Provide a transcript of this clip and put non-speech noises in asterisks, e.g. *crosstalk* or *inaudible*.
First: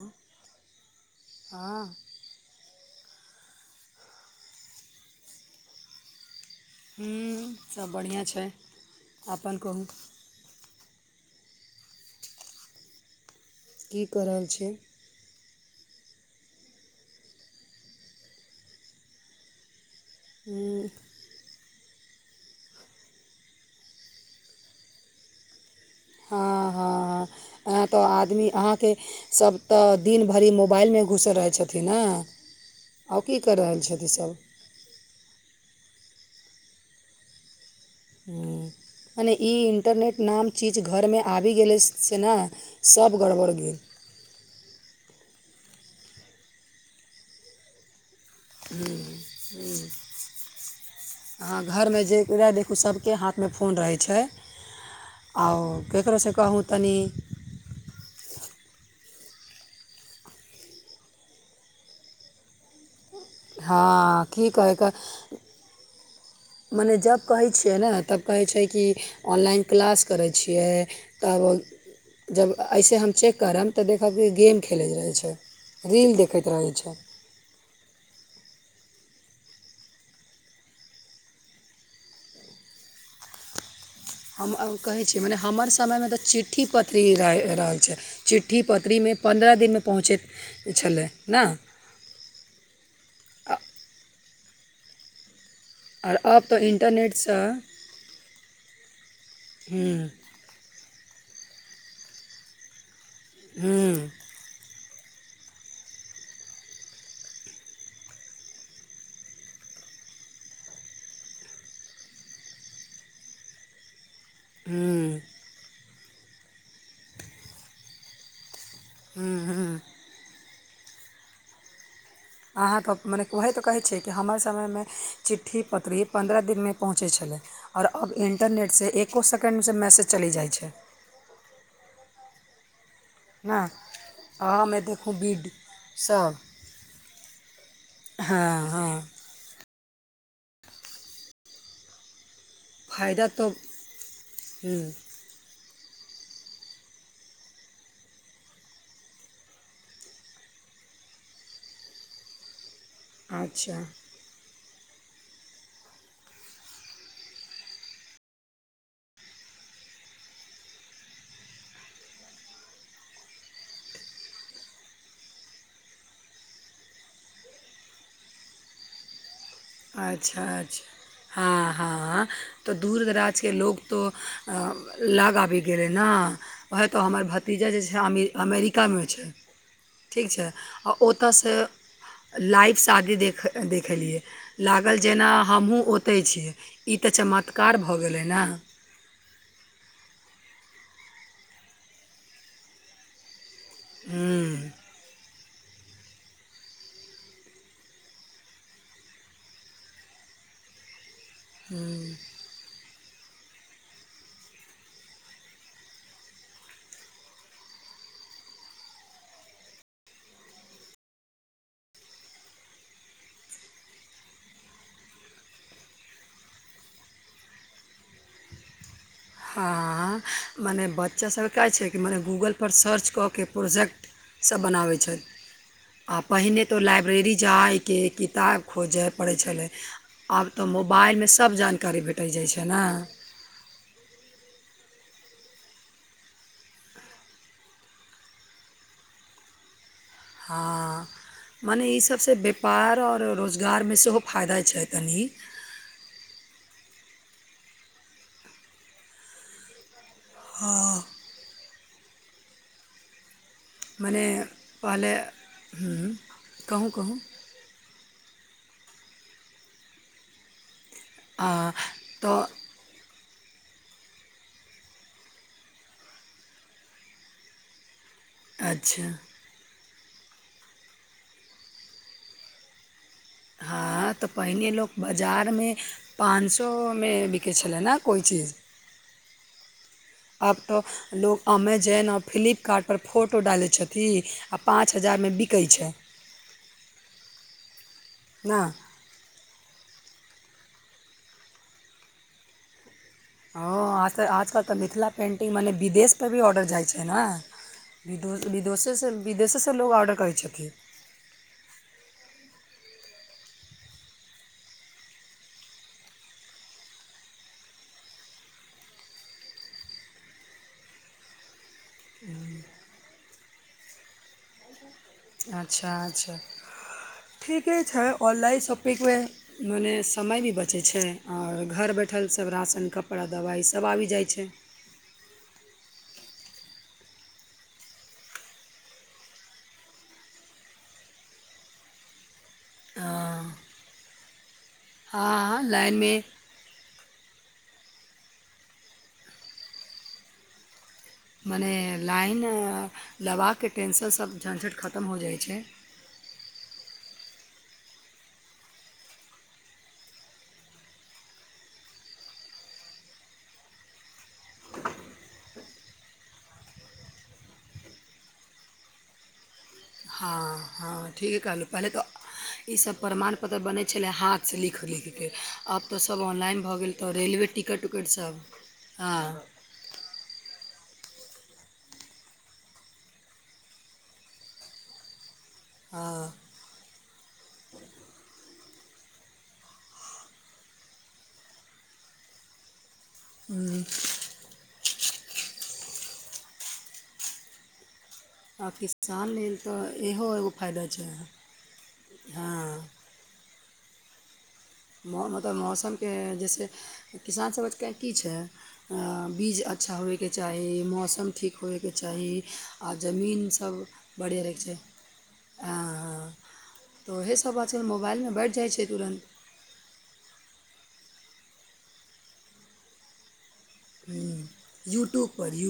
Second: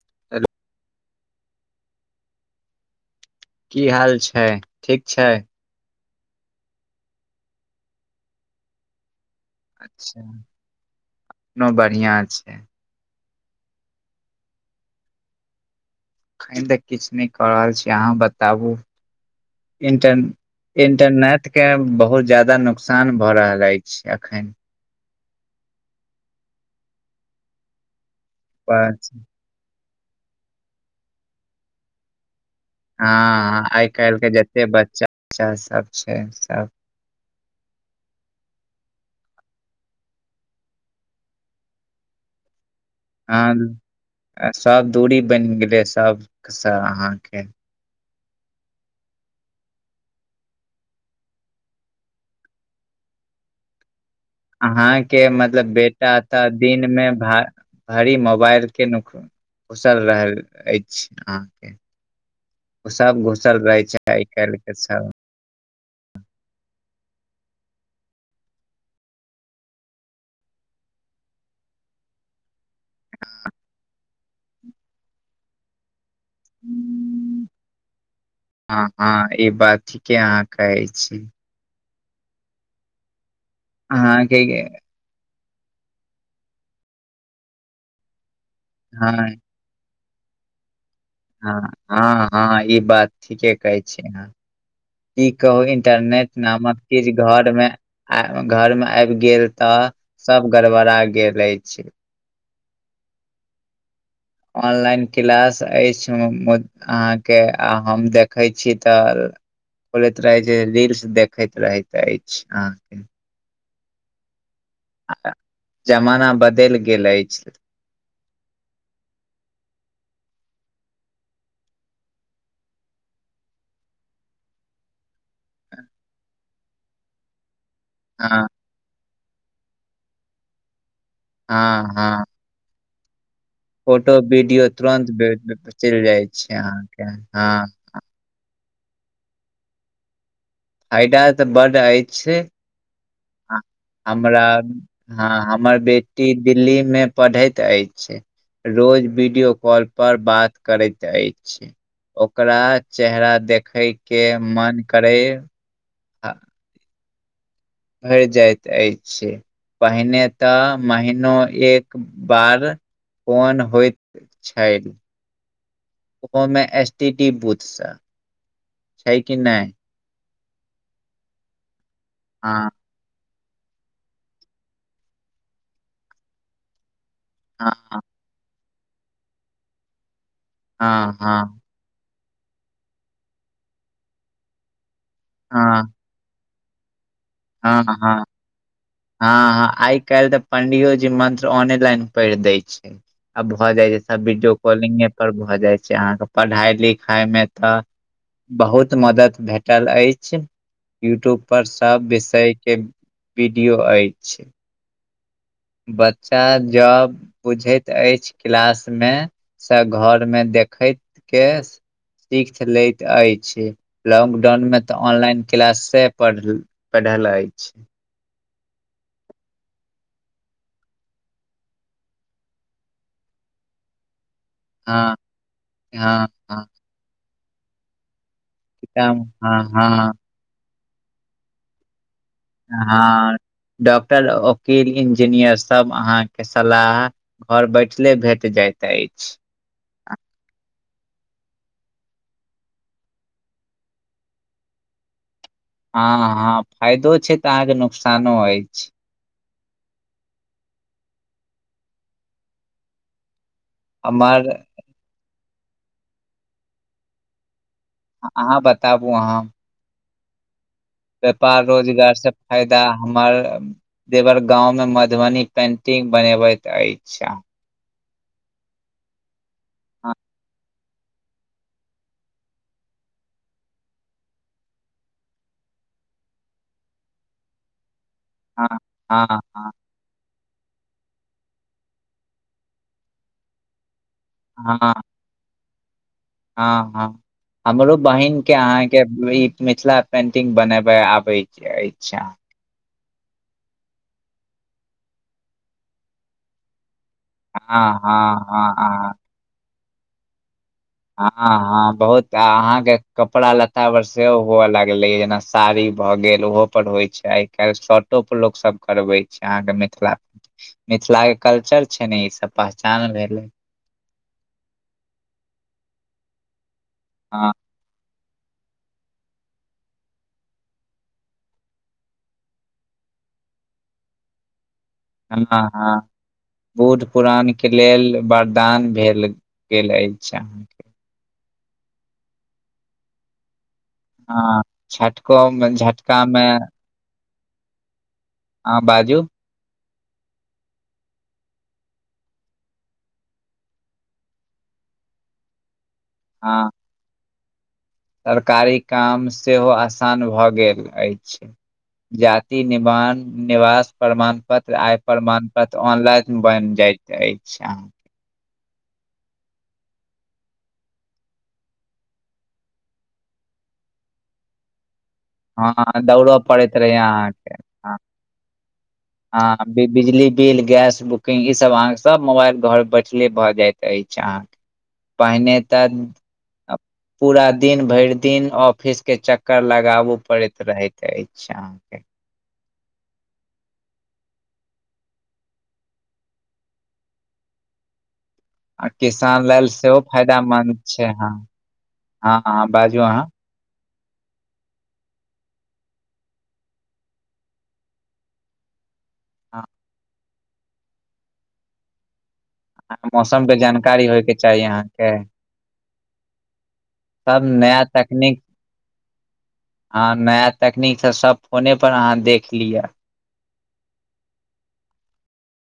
*inaudible* हँ की हाल छै ठीक छै हूँ सब बढ़िआँ छै अपन कहू अच्छा अपनो बढ़िआँ छै की कऽ रहल छी अखन तऽ किछु नहि कऽ रहल छी अहाँ बताबु इंटर। हूँ इंटरनेट के बहुत जादा नुकसान भऽ रहल अछि एखन। हँ हँ हँ यहाँ तऽ आदमी अहाँके बस सभ तऽ दिन भरि मोबाइल मे घुसल रहै छथिन ने की कऽ हँ रहल आइ छथिन काल्हि के सभ जते बच्चा उच्चा सब छै सब मने ई इन्टरनेट नाम चीज घरमे आबि गेलै से ने। सब गड़बड़ भेल। ह सब दूरी बनि गेले सबसँ अहाके। हूँ हूँ अहाँ घरमे जेकरा देखू सभके हाथमे फोन रहै छै। अहाँके मतलब आओर बेटा ककरोसँ त कहू दिन तनि मे भा। भरी मोबाइलके न खुसल रहल अछि अहाँके ओ सब घुसल रह छै हँ आइ की काल्हि के कहैके सब। मने जब कहै छियै ने तब कहै छै कि ऑनलाइन क्लास करै छियै ताब बल। जब ऐसे हम चेक करब तऽ देखब कि गेम खेलैत रहै छै रील देखैत रहैत छै। हँ हँ ई बाते अहाँ कहै छी। अहाँके हम कहै छियै मने हमर समयमे तऽ चिट्ठी पत्री रहि रहे छै। चिट्ठी पत्रीमे हँ पन्द्रह दिनमे पहुँचैत छलै। ने ह हँ हँ ई बात ठीके आ- कहै छियै अहाँ इ कहू आओर इंटरनेट अब तऽ नामक चीज इंटरनेटसँ घर मे घर मे आबि गेल तऽ। हूँ सब गड़बड़ा गेले अछि। हँ ऑनलाइन क्लास अछि। अहाँके आ हम देखै छी तऽ बोलैत रहै छै रील्स देखैत रहैत अछि अहाँके हूँ जमाना बदलि गेल अछि। हु। अहाँ तऽ मने वएह तऽ कहै छियै कि हमर समय मे चिट्ठी पत्री पन्द्रह दिनमे पहुँचै छलै। आओर अब हँ इन्टरनेट सँ एको सेकेण्ड सँ मैसेज चलि जाइ छै हँ हँ ने फोटो वीडियो अहाँमे देखू तुरन्त बीड चलि जाइ सभ छै अहाँके हँ हँ हँ फाइदा तऽ बड्ड अछि फायदा तो हमरा हम्म, हँ हमर बेटी दिल्ली मे पढ़ैत अछि रोज वीडियो कॉल पर बात करैत अछि ओकरा चेहरा अच्छा देखै केँ मन करै भैर जाइत अछि पहिने तऽ महिनो एक बार फोन होइत छै ओहो मे एस टी डी बूथ सॅं छै कि नय अच्छऽ अच्छऽ हँ हँ हँ तऽ दूर दराज केँ लोक तो अ लग आबि गेलै नऽ वहे तो हमर भ तीजा हँ जे छै हँ अमि - अमेरिका मे उ छै ठीक छै आ ओतऽ से हँ लाइव शादी देख देखेलियै लागल जेना हमहुँ हँ ओ तै छी ई तऽ चम हँ हँ हँ हॅं आइ काइल तऽ पंडियोजी मंत्र ऑने लाइन पढ़ि दै छै आ भऽ जाइ छै सब वीडियो हूँ कॉलिंगे पर भऽ जाइ छै अहाँकेँ पढ़ाई लिखाई मे तऽ बहुत मदद भेटल अछि यूट्यूब पर सब विषय केँ वीडियो अछि बच्चा जब बुझैत अछि क्लास मे से घरमे देखैत केँ सीख लैत अछि लॉकडाउन मे तऽ ऑनलाइन क्लास से पढ़ पढ़ल अछि *inaudible* हँ मने बच्चा सभ केँ का छै कि मने गूगल पर सर्च कऽ केँ प्रोजेक्ट सब बनाबै छै हँ आ हँ पहिने तऽ लाइब्रेरी जाइकेँ किताब खोजय हँ पड़ै हँ छलै हँ आब तऽ मोबाइल मे सब जानकारी भेट हँ डॉक्टर ओकील इंजीनियर सभ अहाँकेँ सलाह घर बैठले भेट जाइत अछि हँ मने इ सभ से व्यापार आओर रोजगार मे सेहो फायदा छै तनि हँ हँ फायदो छै तऽ अहाँकेँ नुकसानो अछि हँ मने हमर पहले हुँ कहूँ कहूँ अहाँ बताबु अहाँ व्यापार आ रोजगार सँ तऽ फाय दा हमर देवर गांव मे मधुबनी पेन्टिंग बनबैत अछि अच्छऽ हँ हँ तऽ पहिने लोक बजार मे पान सौ मे बिकै छलै नऽ कोइ चीज हँ हँ आब तऽ लोक अमेजेन आ फ्लिपकार्ट पर फोटो डालै छथि आ हँ पाँच हजार मे बिकै छै हँ हँ हमरो बहिन केँ ने अहाॅं केँ ई मिथिला पेंटिंग बनेबै आबै अछि अहाँ हँ आज तऽ आजकल तऽ मिथिला पेन्टिंग मने विदेश पर भी ऑर्डर जाइ छै नऽ हँ विदो हँ विदोेसँ हँ विदेसेसँ लोक ऑर्डर करै छथि हँ हँ बहुत अहाँकेँ कपड़ा लत्ता पर सेहो हुअ लगलैय जेना साड़ी भऽ गेल ओहो पर होइ छै आइ काइल शर्टो पर लोक सब करबे छै अहाँकेँ मिथिला *inaudible* मिथिला केँ कल्चर छै नऽ ई सब पहचान भेलै अच्छऽ अच्छऽ हँ ठिके छै ऑनलाइन शॉपिंगमे मने समय भी बचै छै आओर घर बैठल सब राशन कपड़ा दबाइ सब आबि जाइ छै हँ नऽ हँ बुढ़ परान केँ लेल वरदान भेल गेल अछि अहाँ हँ आ झटकोमे लाइनमे झटकामे हँ बाजू *inaudible* मने लाइन लेबाकेँ टेंशन सभ झंझट खतम हो जाइ छै हँ सरकारी काम सेहो आसान भऽ गेल अछि जाति निमाण निवास प्रमाण पत्र आय प्रमाण पत्र तऽ ऑनलाइन बैन जाइत अछि हँ हँ हँ ठीक कहलहुँ पहिले तऽ ई सब प्रमाण पत्र बनै छलै हाथसँ लिख - लिख केँ आब हँ तऽ सब दौड़ऽ ऑनलाइन पड़ैत भऽ रहै गेल तऽ रेलवे अहाँके टिकट उकट सब हँ आ फिर बिजली बिल गैस बुकिंग ई सब अहाँकेँ सब मोबाइल घर बैठले भऽ जायइत अछि अहाँकेँ पहिने तऽ हँ पूरा दिन भैर दिन ऑफिस केँ चक्कर लगाबू पड़ैत रहैत अछि अहाँकेँ हुँ आ किसान लेल सेहो फायदामंन्द छै हँ हँ हँ बाजू अहाँ *unintelligible* मौसम केँ जैसे किसानसभ कऽ की छै अ बीज अच्छा होय केँ चाही मौसम ठीक होए केँ चाही आ मौसम जमीन के सब जानकारी होयके बढ़िया रहै केँ चाही अहाँके चाहि ए ए तऽ ओह सब सभ बात छै नया मोबाइलमे भेट जाइ छै तुरन्त हँ नया तकनीक सँ सब फोने पर अहाँ देख लिअ हुँ यूट्यूब पर यू